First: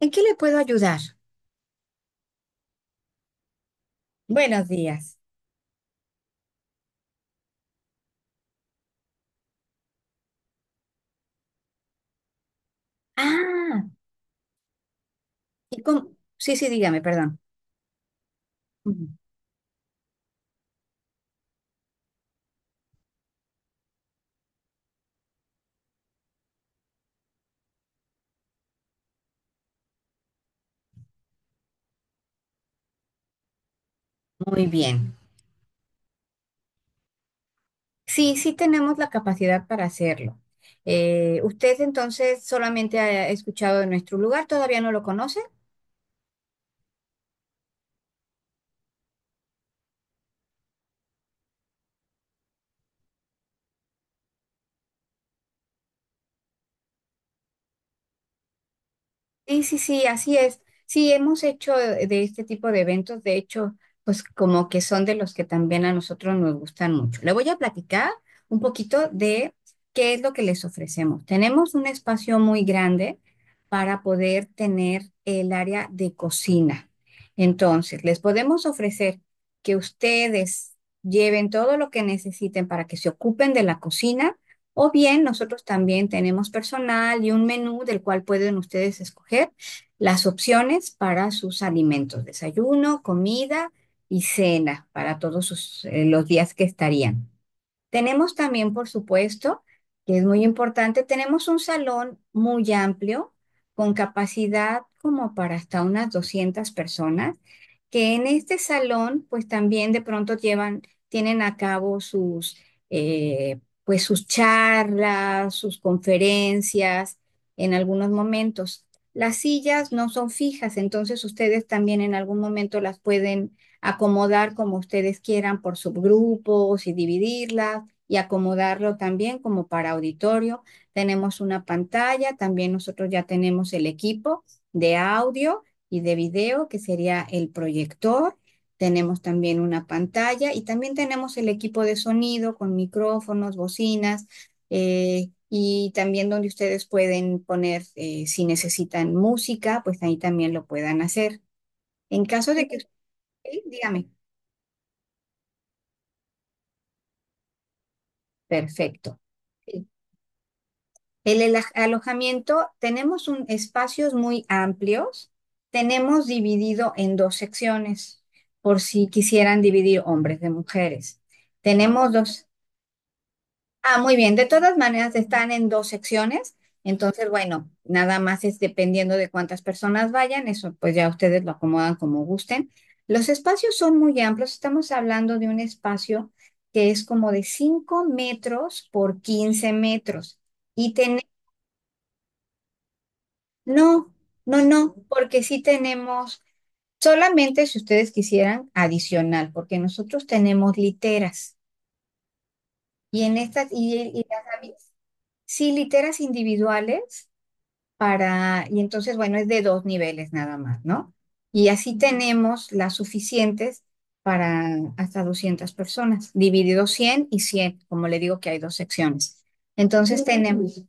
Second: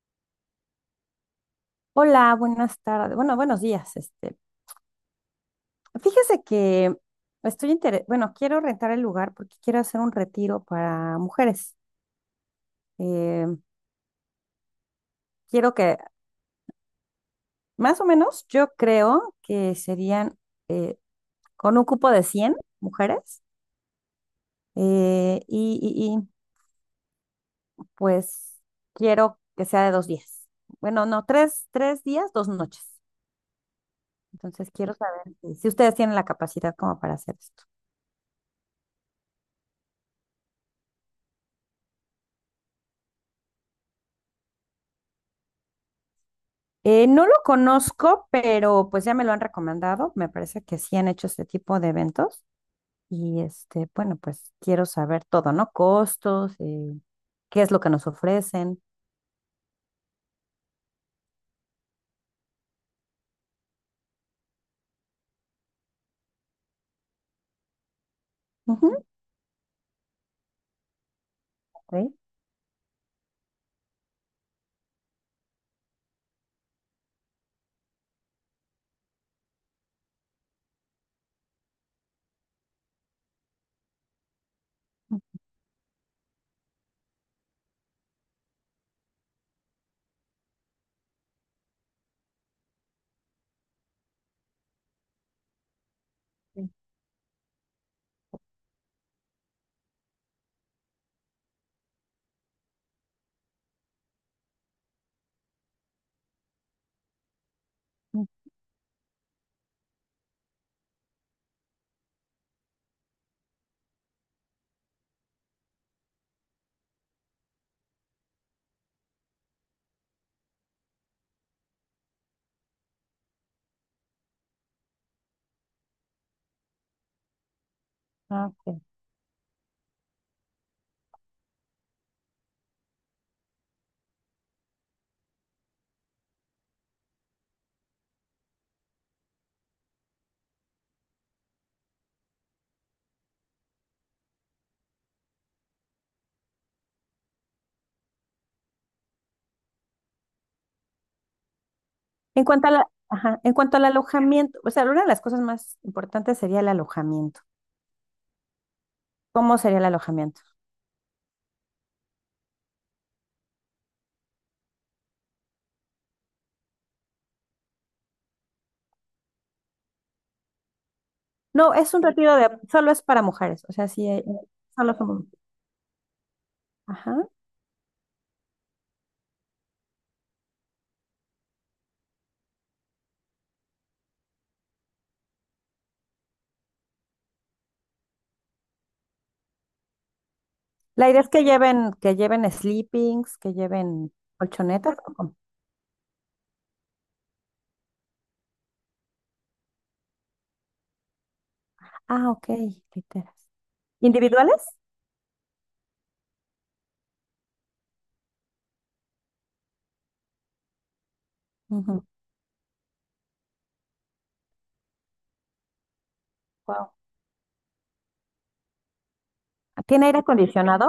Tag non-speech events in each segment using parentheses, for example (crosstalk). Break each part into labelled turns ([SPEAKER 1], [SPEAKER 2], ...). [SPEAKER 1] ¿En qué le puedo ayudar?
[SPEAKER 2] Hola, buenas tardes. Bueno, buenos días.
[SPEAKER 1] Buenos días.
[SPEAKER 2] Fíjese que estoy bueno, quiero rentar el lugar porque quiero hacer un retiro para mujeres. Eh,
[SPEAKER 1] Ah,
[SPEAKER 2] quiero que,
[SPEAKER 1] sí, sí, dígame, perdón.
[SPEAKER 2] más o menos, yo
[SPEAKER 1] Ujú.
[SPEAKER 2] creo que serían con un cupo de 100 mujeres, eh, y, y- y, pues quiero que sea de 2 días. Bueno, no, tres días, 2 noches.
[SPEAKER 1] Muy
[SPEAKER 2] Entonces quiero
[SPEAKER 1] bien.
[SPEAKER 2] saber si ustedes tienen la capacidad como para hacer esto.
[SPEAKER 1] Sí, sí tenemos la capacidad para hacerlo. ¿Usted entonces solamente ha escuchado de nuestro lugar? ¿Todavía no lo conoce?
[SPEAKER 2] No lo conozco, pero pues ya me lo han recomendado. Me parece que sí han hecho este tipo de eventos. Y bueno, pues quiero saber todo, ¿no? Costos, ¿qué es lo que nos ofrecen?
[SPEAKER 1] Sí, sí, sí, así es. Sí, hemos hecho de este tipo de eventos, de hecho, pues como que son de los que también a nosotros nos gustan mucho. Le voy a platicar un
[SPEAKER 2] Ujú.
[SPEAKER 1] poquito de qué es lo que les ofrecemos. Tenemos un
[SPEAKER 2] Ok.
[SPEAKER 1] espacio muy grande para poder tener el área de cocina. Entonces, les podemos ofrecer que ustedes lleven todo lo que necesiten para que se ocupen de la cocina o bien nosotros también tenemos personal y un menú del cual pueden ustedes escoger las opciones para sus alimentos, desayuno, comida y cena para todos sus, los días que
[SPEAKER 2] Sí.
[SPEAKER 1] estarían. Tenemos también, por supuesto, que es muy importante, tenemos un salón muy amplio con capacidad como para hasta unas 200 personas, que en este salón pues también de pronto llevan, tienen a cabo sus, pues sus charlas, sus conferencias en algunos momentos. Las sillas no son fijas, entonces ustedes también en algún momento las pueden acomodar como ustedes quieran por subgrupos y dividirlas y
[SPEAKER 2] Ah, ok.
[SPEAKER 1] acomodarlo también como para auditorio. Tenemos una pantalla, también nosotros ya tenemos el equipo de audio y de video, que sería el proyector. Tenemos también una pantalla y también tenemos el equipo de sonido con micrófonos, bocinas, y también donde ustedes pueden poner, si necesitan música, pues ahí también lo puedan hacer. En
[SPEAKER 2] En
[SPEAKER 1] caso de
[SPEAKER 2] cuanto a
[SPEAKER 1] que,
[SPEAKER 2] la- Ajá, en cuanto al
[SPEAKER 1] dígame,
[SPEAKER 2] alojamiento, o sea, una de las cosas más importantes sería el alojamiento.
[SPEAKER 1] perfecto.
[SPEAKER 2] ¿Cómo sería el alojamiento?
[SPEAKER 1] El alojamiento, tenemos un, espacios muy amplios, tenemos dividido en dos secciones, por si quisieran dividir hombres de mujeres.
[SPEAKER 2] No, es un
[SPEAKER 1] Tenemos
[SPEAKER 2] retiro
[SPEAKER 1] dos.
[SPEAKER 2] de, solo es para mujeres, o sea,
[SPEAKER 1] Ah,
[SPEAKER 2] sí,
[SPEAKER 1] muy bien, de todas
[SPEAKER 2] solo
[SPEAKER 1] maneras
[SPEAKER 2] somos.
[SPEAKER 1] están en dos secciones,
[SPEAKER 2] Ajá.
[SPEAKER 1] entonces, bueno, nada más es dependiendo de cuántas personas vayan, eso pues ya ustedes lo acomodan como gusten. Los espacios son muy amplios, estamos hablando de un espacio que es como de 5 metros por 15 metros. Y
[SPEAKER 2] La idea
[SPEAKER 1] tenemos
[SPEAKER 2] es que lleven sleepings, que lleven
[SPEAKER 1] no, no, no,
[SPEAKER 2] colchonetas.
[SPEAKER 1] porque sí tenemos, solamente si ustedes quisieran, adicional, porque nosotros tenemos literas.
[SPEAKER 2] Ah, ok,
[SPEAKER 1] Y
[SPEAKER 2] literas.
[SPEAKER 1] en estas, y las
[SPEAKER 2] ¿Individuales?
[SPEAKER 1] habi- Sí, literas individuales para, y entonces, bueno, es de dos niveles nada más, ¿no? Y así
[SPEAKER 2] Wow.
[SPEAKER 1] tenemos las suficientes para hasta 200 personas, dividido 100 y 100, como le digo que hay dos secciones.
[SPEAKER 2] ¿Tiene aire
[SPEAKER 1] Entonces tenemos
[SPEAKER 2] acondicionado?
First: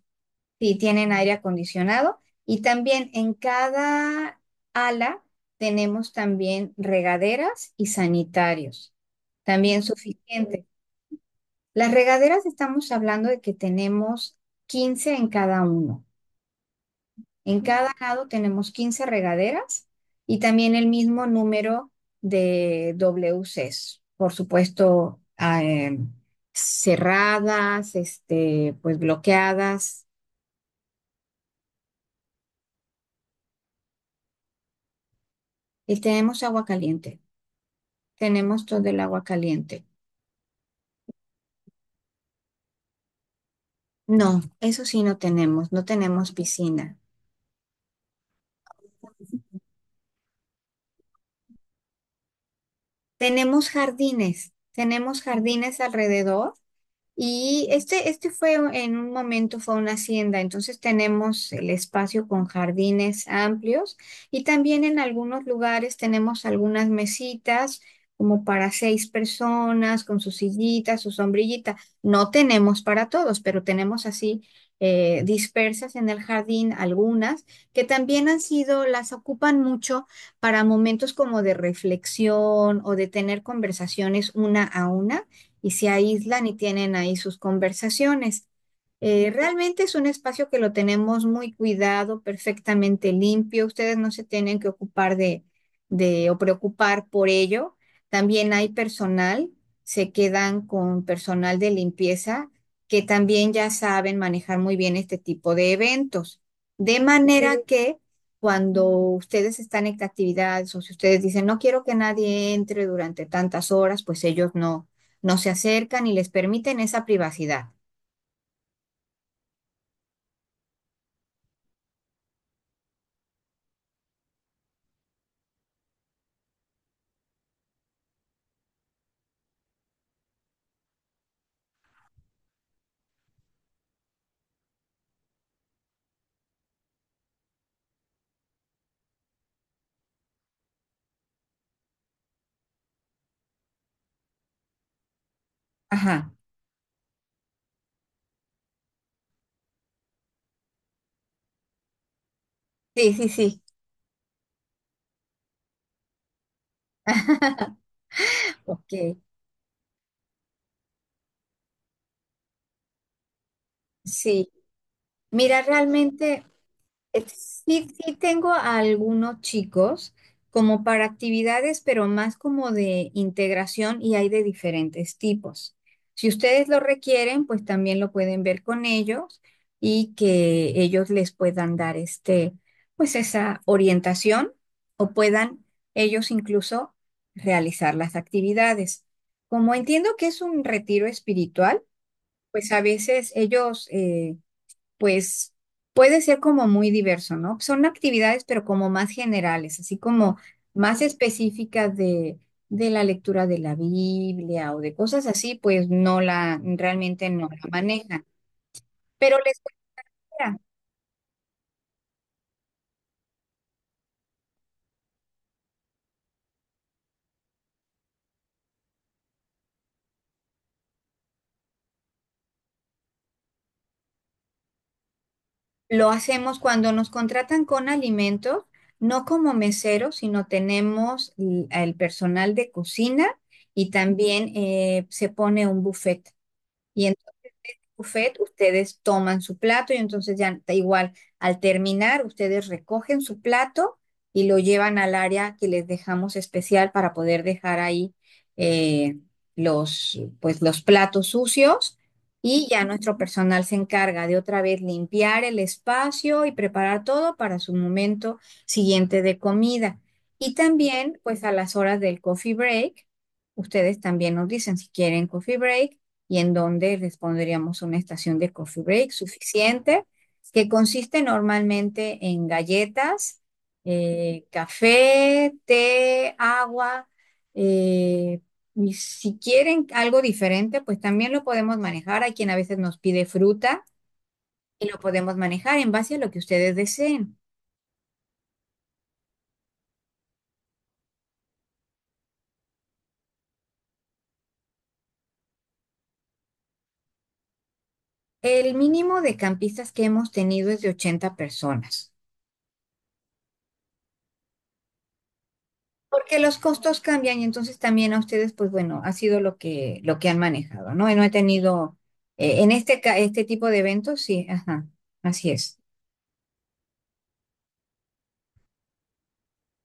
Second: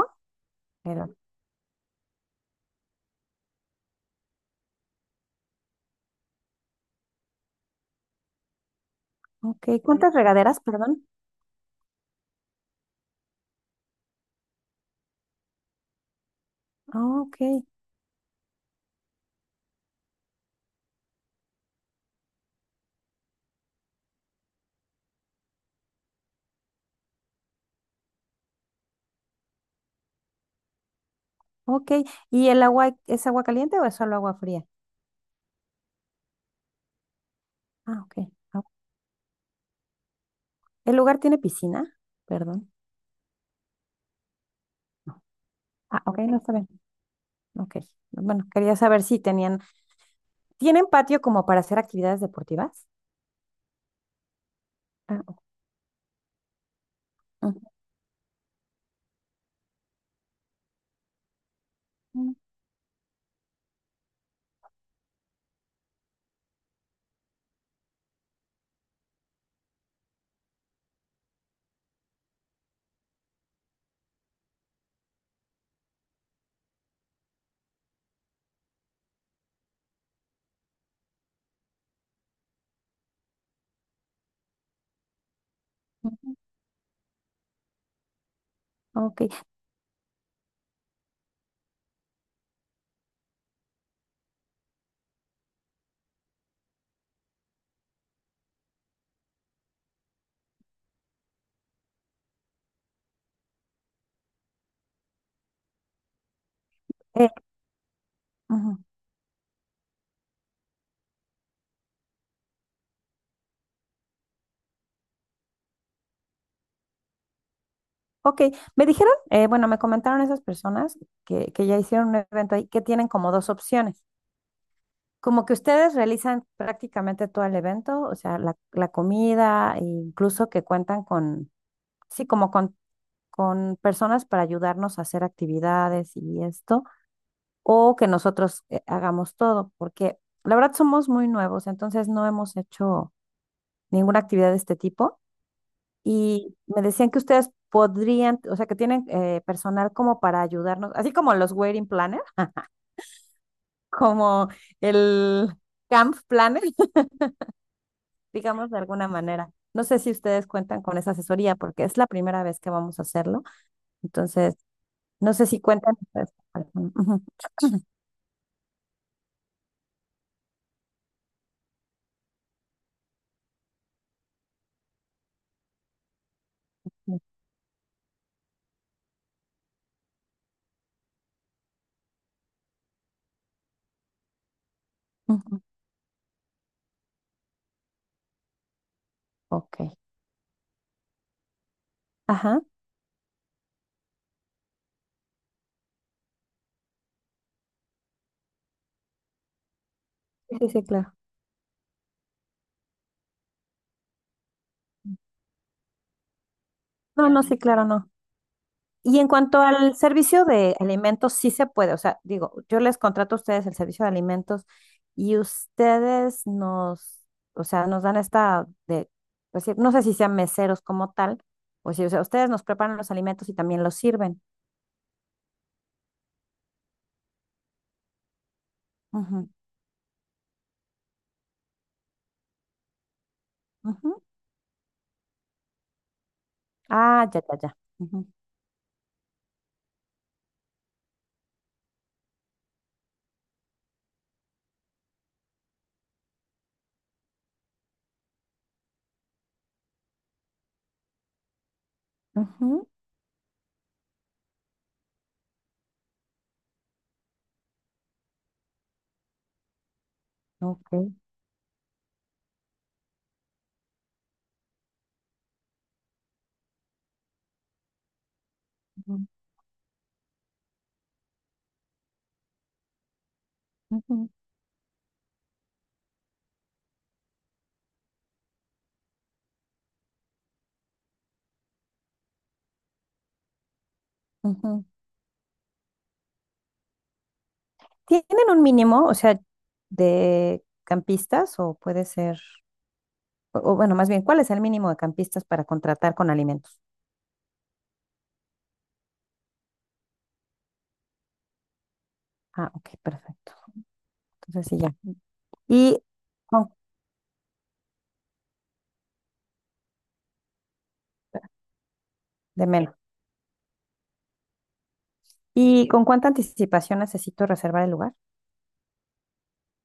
[SPEAKER 1] sí,
[SPEAKER 2] Pero,
[SPEAKER 1] tienen aire acondicionado, y también en cada ala tenemos también regaderas y sanitarios,
[SPEAKER 2] ok,
[SPEAKER 1] también
[SPEAKER 2] ¿cuántas regaderas,
[SPEAKER 1] suficiente.
[SPEAKER 2] perdón?
[SPEAKER 1] Las regaderas, estamos hablando de que tenemos 15 en cada uno.
[SPEAKER 2] Ah, ok,
[SPEAKER 1] En cada lado tenemos 15 regaderas y también el mismo número de WCs, por supuesto, cerradas, este, pues bloqueadas.
[SPEAKER 2] ok. ¿Y el agua es agua caliente o es solo agua fría?
[SPEAKER 1] Y tenemos agua caliente.
[SPEAKER 2] Ah, ok. Ah,
[SPEAKER 1] Tenemos todo el agua caliente.
[SPEAKER 2] ¿el lugar tiene piscina? Perdón.
[SPEAKER 1] No, eso sí no
[SPEAKER 2] No.
[SPEAKER 1] tenemos, no
[SPEAKER 2] Ah, ok,
[SPEAKER 1] tenemos
[SPEAKER 2] no está bien.
[SPEAKER 1] piscina.
[SPEAKER 2] Ok. Bueno, quería saber si tenían, ¿tienen patio como para hacer actividades deportivas?
[SPEAKER 1] Tenemos
[SPEAKER 2] Ah,
[SPEAKER 1] jardines alrededor.
[SPEAKER 2] ujú,
[SPEAKER 1] Y este fue en un momento fue una hacienda, entonces tenemos el espacio
[SPEAKER 2] ujú,
[SPEAKER 1] con jardines amplios, y también en algunos lugares tenemos algunas mesitas como para 6 personas con su sillita, su sombrillita. No tenemos para todos, pero tenemos así dispersas en el jardín algunas que también han sido, las ocupan mucho para momentos como de reflexión o de tener conversaciones una a una y se aíslan y tienen ahí sus conversaciones.
[SPEAKER 2] ok.
[SPEAKER 1] Realmente es un espacio que lo tenemos muy cuidado, perfectamente limpio. Ustedes no se tienen que ocupar de o preocupar por ello. También hay personal, se quedan con personal de limpieza que también ya saben manejar muy bien este tipo de eventos. De
[SPEAKER 2] Eh,
[SPEAKER 1] manera que
[SPEAKER 2] ujú.
[SPEAKER 1] cuando ustedes están en actividades o si ustedes dicen no quiero que nadie entre durante tantas horas, pues ellos no se acercan y les permiten esa privacidad.
[SPEAKER 2] Ok, me dijeron, bueno, me comentaron esas personas que ya hicieron un evento ahí, que tienen como dos opciones, como que ustedes realizan prácticamente todo el evento, o sea, la comida, e incluso que cuentan con, sí, como con personas para ayudarnos a hacer actividades y esto, o que nosotros hagamos todo, porque la verdad somos muy nuevos, entonces no hemos hecho ninguna actividad de este tipo.
[SPEAKER 1] Ajá.
[SPEAKER 2] Y me decían que ustedes podrían, o sea, que tienen personal como para ayudarnos, así como los wedding planner, (laughs)
[SPEAKER 1] Sí, sí, sí.
[SPEAKER 2] como el camp planner, (laughs) digamos de
[SPEAKER 1] Ok,
[SPEAKER 2] alguna manera. No sé si ustedes cuentan con esa asesoría porque es la primera vez que vamos a hacerlo.
[SPEAKER 1] sí.
[SPEAKER 2] Entonces, no sé si
[SPEAKER 1] Mira,
[SPEAKER 2] cuentan ustedes.
[SPEAKER 1] realmente,
[SPEAKER 2] Con alguno.
[SPEAKER 1] Sí, sí tengo a algunos chicos como para actividades, pero más como de integración y hay de diferentes tipos. Si ustedes lo
[SPEAKER 2] Ujú,
[SPEAKER 1] requieren, pues también lo pueden ver con ellos y que ellos les puedan dar este, pues esa orientación, o
[SPEAKER 2] ujú.
[SPEAKER 1] puedan ellos incluso realizar las actividades. Como
[SPEAKER 2] Ok.
[SPEAKER 1] entiendo que es un retiro espiritual,
[SPEAKER 2] Ajá.
[SPEAKER 1] pues a veces ellos pues puede ser como muy diverso, ¿no? Son actividades, pero como más generales, así como
[SPEAKER 2] Sí, sí, sí,
[SPEAKER 1] más
[SPEAKER 2] claro.
[SPEAKER 1] específicas de la lectura de la Biblia o de cosas así, pues no la, realmente
[SPEAKER 2] No, no,
[SPEAKER 1] no la
[SPEAKER 2] sí, claro, no.
[SPEAKER 1] manejan.
[SPEAKER 2] Y en
[SPEAKER 1] Pero les
[SPEAKER 2] cuanto al servicio
[SPEAKER 1] cuenta,
[SPEAKER 2] de alimentos, sí se puede. O sea, digo, yo les contrato a ustedes el servicio de alimentos y ustedes nos, o sea, nos dan esta de, pues, sí, no sé si sean meseros como tal, o si, o sea, ustedes nos preparan los alimentos y también los sirven.
[SPEAKER 1] lo hacemos cuando nos contratan con alimentos, no
[SPEAKER 2] Ujú,
[SPEAKER 1] como meseros, sino tenemos el personal de cocina, y
[SPEAKER 2] ujú.
[SPEAKER 1] también se pone un buffet. Y
[SPEAKER 2] Ah, ya, ya, ya. Ujú,
[SPEAKER 1] buffet, ustedes toman su plato y entonces ya da igual, al terminar, ustedes recogen su plato y lo llevan al área que les dejamos especial para poder dejar ahí eh, los, pues, los platos sucios, y ya
[SPEAKER 2] ujú,
[SPEAKER 1] nuestro personal se encarga de otra vez limpiar el espacio y preparar todo para su momento siguiente de comida. Y
[SPEAKER 2] ok,
[SPEAKER 1] también, pues a las horas del coffee break, ustedes también nos dicen si quieren coffee break y en donde les pondríamos una estación de coffee break
[SPEAKER 2] ujú,
[SPEAKER 1] suficiente, que consiste normalmente en galletas,
[SPEAKER 2] ujú,
[SPEAKER 1] café, té, agua, eh, y si quieren algo diferente, pues también lo podemos manejar. Hay quien a veces nos pide fruta
[SPEAKER 2] ujú.
[SPEAKER 1] y lo podemos manejar en base a lo que ustedes deseen.
[SPEAKER 2] ¿Tienen un mínimo, o sea, de campistas o puede ser, o bueno, más bien, ¿cuál es el mínimo de campistas para contratar con alimentos?
[SPEAKER 1] El mínimo de campistas que hemos tenido es de 80 personas.
[SPEAKER 2] Ah, ok, perfecto. Entonces sí, ya. Y,
[SPEAKER 1] Porque los
[SPEAKER 2] oh,
[SPEAKER 1] costos cambian y entonces también a ustedes, pues bueno, ha sido lo que han manejado, ¿no? Y no he tenido,
[SPEAKER 2] de menos.
[SPEAKER 1] este tipo de eventos, sí, ajá, así es.
[SPEAKER 2] ¿Y con cuánta anticipación necesito reservar el lugar?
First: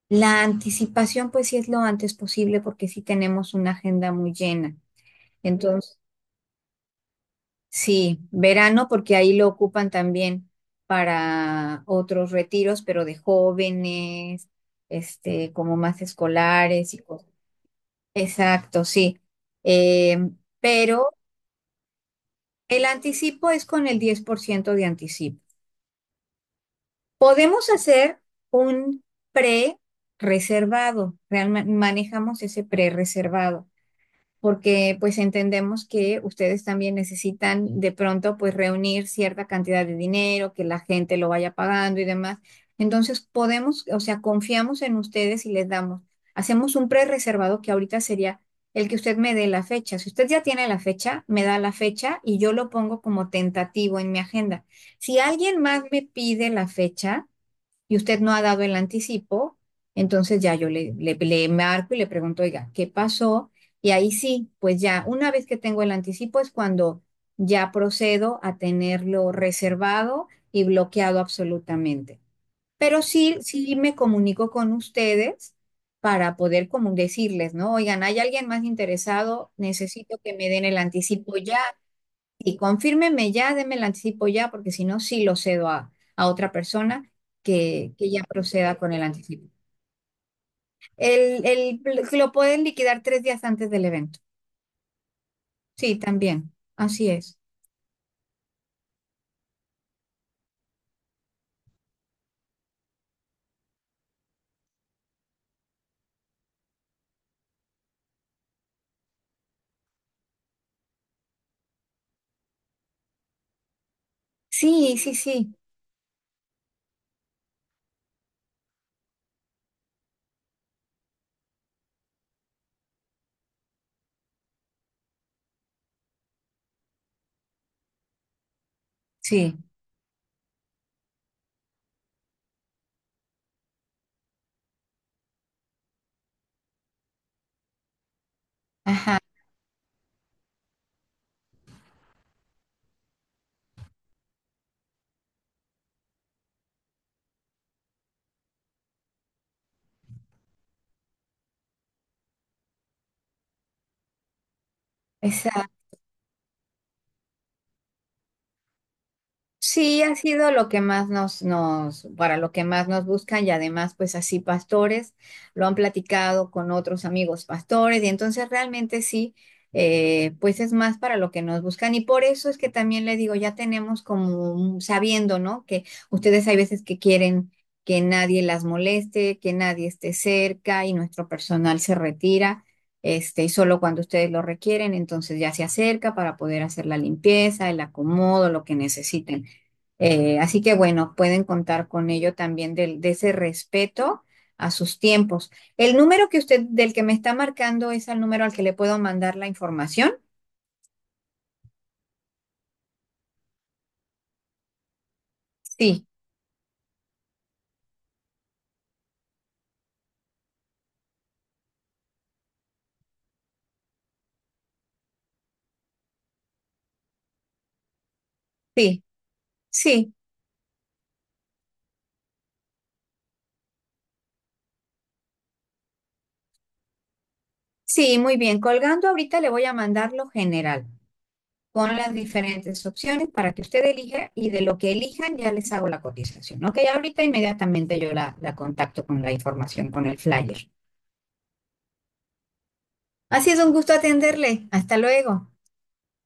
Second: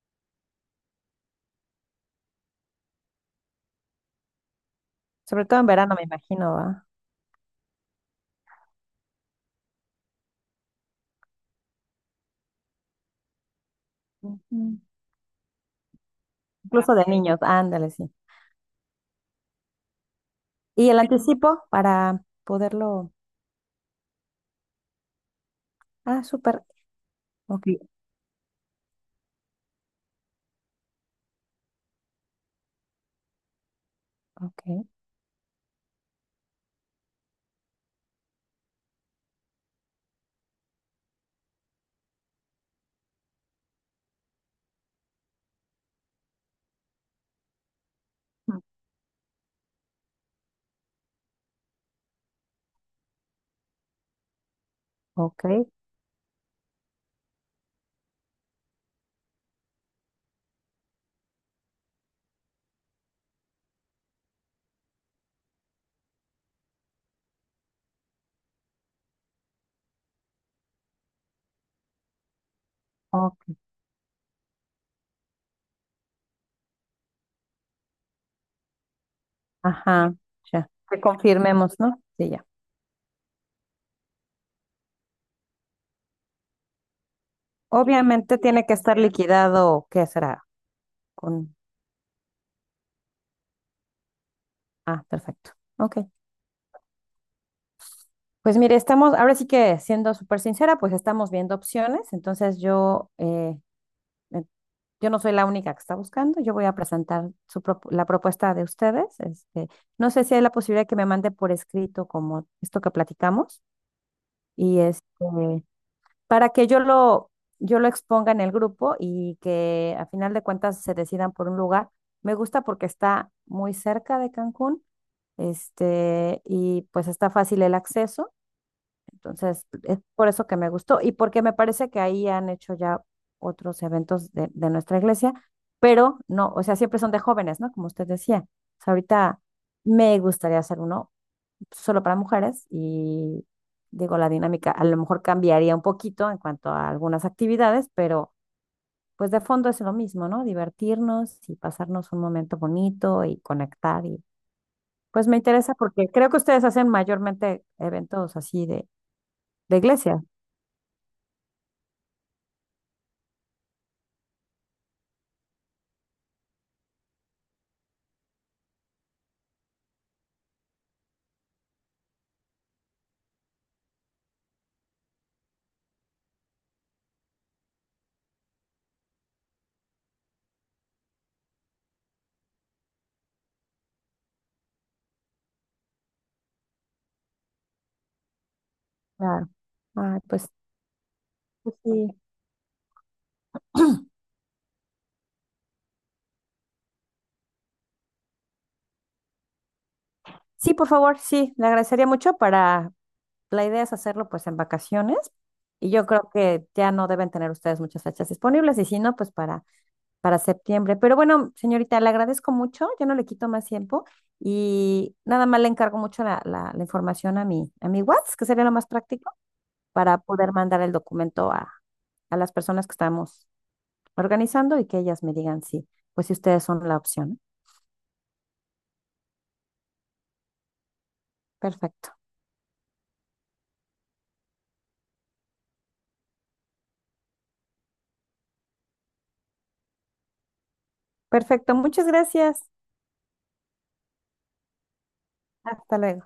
[SPEAKER 1] La anticipación, pues sí es lo antes posible porque sí tenemos una agenda muy llena.
[SPEAKER 2] Sobre todo en verano,
[SPEAKER 1] Entonces,
[SPEAKER 2] me imagino, ¿va?
[SPEAKER 1] sí, verano porque ahí lo ocupan también para otros retiros, pero de jóvenes,
[SPEAKER 2] Ujú.
[SPEAKER 1] este, como más escolares
[SPEAKER 2] Incluso
[SPEAKER 1] y
[SPEAKER 2] de
[SPEAKER 1] cosas.
[SPEAKER 2] niños, ándale, sí.
[SPEAKER 1] Exacto, sí.
[SPEAKER 2] ¿Y el
[SPEAKER 1] Pero
[SPEAKER 2] anticipo para
[SPEAKER 1] el
[SPEAKER 2] poderlo?
[SPEAKER 1] anticipo es con el 10 por ciento de anticipo.
[SPEAKER 2] Ah, súper. Ok,
[SPEAKER 1] Podemos hacer un pre-reservado, manejamos ese pre-reservado
[SPEAKER 2] ok,
[SPEAKER 1] porque pues entendemos que ustedes también necesitan de pronto pues reunir cierta cantidad de dinero, que la gente lo vaya pagando y demás. Entonces podemos, o sea, confiamos en ustedes y les damos, hacemos un pre-reservado que ahorita sería el que usted me dé la fecha. Si usted ya tiene la fecha, me da la fecha y yo lo pongo como tentativo en mi agenda. Si
[SPEAKER 2] ok,
[SPEAKER 1] alguien más me pide la fecha, y usted no ha dado el anticipo, entonces ya yo le marco y le pregunto, oiga, ¿qué pasó? Y ahí sí, pues ya, una vez que tengo el anticipo es cuando ya procedo a tenerlo reservado y bloqueado absolutamente. Pero sí,
[SPEAKER 2] ok.
[SPEAKER 1] sí me comunico con ustedes para poder como decirles, ¿no? Oigan, ¿hay alguien más interesado?
[SPEAKER 2] Ajá,
[SPEAKER 1] Necesito que me den
[SPEAKER 2] ya.
[SPEAKER 1] el
[SPEAKER 2] Que
[SPEAKER 1] anticipo ya.
[SPEAKER 2] confirmemos, ¿no? Sí, ya.
[SPEAKER 1] Y confírmeme ya, deme el anticipo ya, porque si no, sí lo cedo a, otra persona que ya
[SPEAKER 2] Obviamente tiene que
[SPEAKER 1] proceda con
[SPEAKER 2] estar
[SPEAKER 1] el anticipo.
[SPEAKER 2] liquidado, ¿qué será?
[SPEAKER 1] El,
[SPEAKER 2] Con...
[SPEAKER 1] el- lo pueden liquidar 3 días antes del evento.
[SPEAKER 2] Ah, perfecto.
[SPEAKER 1] Sí,
[SPEAKER 2] Ok.
[SPEAKER 1] también. Así es.
[SPEAKER 2] Pues mire, estamos, ahora sí que siendo súper sincera, pues estamos viendo opciones. Entonces eh, yo no soy la única que está buscando. Yo voy a presentar su la propuesta de ustedes. No sé si hay la posibilidad que me mande por escrito como esto que platicamos y
[SPEAKER 1] Sí, sí, sí,
[SPEAKER 2] para que yo lo exponga en el grupo y que a final de cuentas se decidan por un lugar. Me gusta porque está muy cerca de Cancún, y pues está fácil el acceso.
[SPEAKER 1] sí.
[SPEAKER 2] Entonces, es por eso que me gustó y porque me parece que ahí han hecho ya otros eventos de nuestra iglesia, pero no, o sea, siempre son de jóvenes, ¿no? Como usted decía. O sea,
[SPEAKER 1] Ajá.
[SPEAKER 2] ahorita me gustaría hacer uno solo para mujeres y digo, la dinámica a lo mejor cambiaría un poquito en cuanto a algunas actividades, pero pues de fondo es lo mismo, ¿no? Divertirnos y pasarnos un momento bonito y conectar y pues me interesa porque creo que ustedes hacen mayormente eventos así de
[SPEAKER 1] Sí, ha
[SPEAKER 2] iglesia.
[SPEAKER 1] sido lo que más para lo que más nos buscan, y además pues así pastores lo han platicado con otros amigos pastores, y entonces realmente sí, pues es más para lo que nos buscan, y por eso es que también le digo, ya tenemos como sabiendo, ¿no? Que ustedes hay veces que quieren que nadie las moleste, que nadie esté cerca y nuestro personal se retira. Este, y solo cuando ustedes lo requieren, entonces ya se acerca para poder hacer la limpieza, el acomodo, lo que necesiten.
[SPEAKER 2] Claro. Ah, pues
[SPEAKER 1] Así que bueno, pueden
[SPEAKER 2] pues
[SPEAKER 1] contar
[SPEAKER 2] sí.
[SPEAKER 1] con ello también de ese respeto a sus tiempos. El número que usted, del que me está marcando, es el número al que le puedo mandar la información.
[SPEAKER 2] Sí, por favor, sí, le agradecería mucho para, la idea es hacerlo pues en vacaciones y yo
[SPEAKER 1] Sí,
[SPEAKER 2] creo que ya no deben tener ustedes muchas fechas disponibles y si no, pues para, septiembre. Pero bueno, señorita, le agradezco mucho, ya no le quito más tiempo y nada más le encargo mucho la información a mi WhatsApp, que sería lo más
[SPEAKER 1] sí,
[SPEAKER 2] práctico,
[SPEAKER 1] sí,
[SPEAKER 2] para poder mandar el documento a las personas que estamos organizando y que ellas me digan si, pues si ustedes son la opción.
[SPEAKER 1] sí, muy bien. Colgando ahorita le voy a mandar lo general con
[SPEAKER 2] Perfecto,
[SPEAKER 1] las diferentes opciones para que usted elija y de lo que elijan ya les hago la cotización. Ok, ahorita inmediatamente yo la contacto con la información, con el flyer.
[SPEAKER 2] perfecto, muchas gracias.
[SPEAKER 1] Ha sido un gusto atenderle. Hasta luego.
[SPEAKER 2] Hasta luego.